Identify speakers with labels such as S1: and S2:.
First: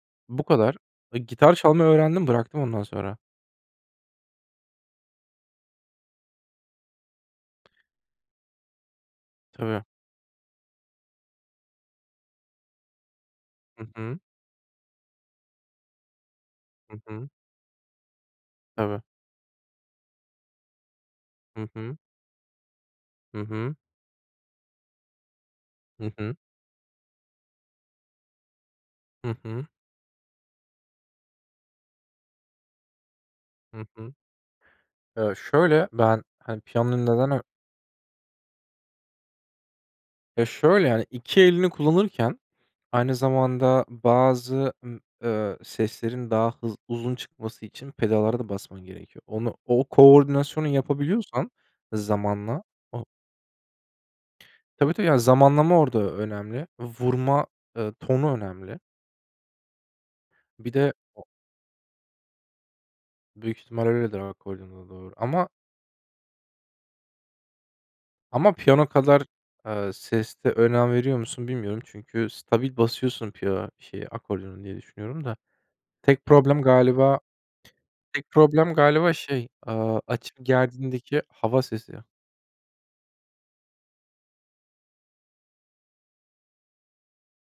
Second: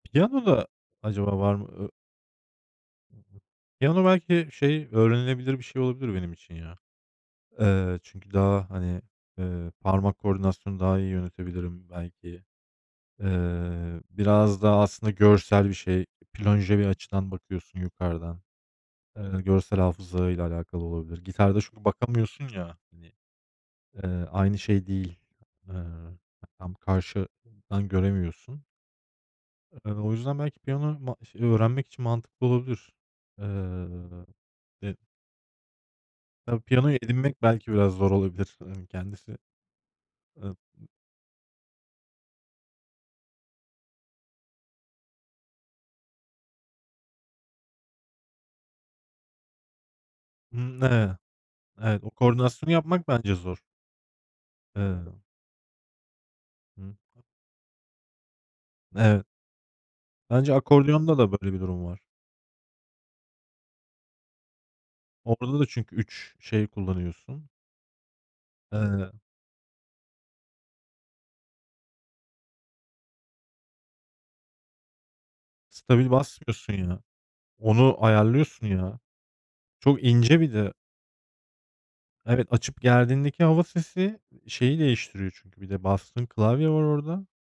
S1: Bu
S2: Piyanoda
S1: kadar. Iıı,
S2: acaba var
S1: gitar
S2: mı? Ö
S1: çalmayı öğrendim, bıraktım ondan sonra.
S2: Piyano belki, şey, öğrenilebilir bir şey olabilir benim için, ya. Eee, çünkü daha, hani, ııı,
S1: Tabii.
S2: parmak koordinasyonu daha iyi yönetebilirim, belki.
S1: Hı
S2: Eee,
S1: hı.
S2: biraz daha aslında görsel bir şey. Plonje bir
S1: Hı hı.
S2: açıdan bakıyorsun yukarıdan.
S1: Tabii.
S2: Eee, görsel hafızayla alakalı olabilir. Gitarda
S1: Hı
S2: çünkü
S1: hı.
S2: bakamıyorsun ya, hani,
S1: Hı hı.
S2: eee, aynı şey değil.
S1: Hı
S2: Iıı,
S1: hı.
S2: tam karşıdan göremiyorsun.
S1: Hı hı.
S2: Iıı, o yüzden belki piyano ma ş ııı, öğrenmek için mantıklı olabilir.
S1: Hı hı.
S2: Iıı, eee, de
S1: Eee, şöyle, ben, hani,
S2: Tabii, piyanoyu
S1: piyanonun neden
S2: edinmek
S1: ö
S2: belki biraz zor olabilir. Imm, kendisi.
S1: Ya, şöyle,
S2: [unintelligible]
S1: yani, iki elini kullanırken aynı zamanda bazı, ımm, ııı, seslerin daha hız uzun çıkması için pedallara da basman gerekiyor. Onu o koordinasyonu
S2: Hımm, ne
S1: yapabiliyorsan
S2: Evet, o
S1: zamanla
S2: koordinasyonu
S1: o
S2: yapmak bence zor.
S1: Tabii, tabii, yani,
S2: Iıı.
S1: zamanlama orada önemli.
S2: [unintelligible]
S1: Vurma, ııı, tonu önemli.
S2: Evet. Bence
S1: Bir de
S2: akordiyonda da böyle bir durum var.
S1: Büyük ihtimalle öyledir akordiyonda doğru ama
S2: Orada da çünkü 3 şey kullanıyorsun.
S1: Ama piyano
S2: Iıı
S1: kadar, ııı, seste önem veriyor musun, bilmiyorum. Çünkü stabil basıyorsun piyo şeye akordiyona diye düşünüyorum da.
S2: Stabil
S1: Tek problem
S2: basmıyorsun, ya.
S1: galiba
S2: Onu
S1: tek
S2: ayarlıyorsun,
S1: problem
S2: ya.
S1: galiba şey, ııı,
S2: Çok
S1: açıp
S2: ince bir de.
S1: gerdiğindeki hava sesi.
S2: Evet, açıp gerdiğindeki hava sesi şeyi değiştiriyor çünkü. Bir de bastığın klavye var orada.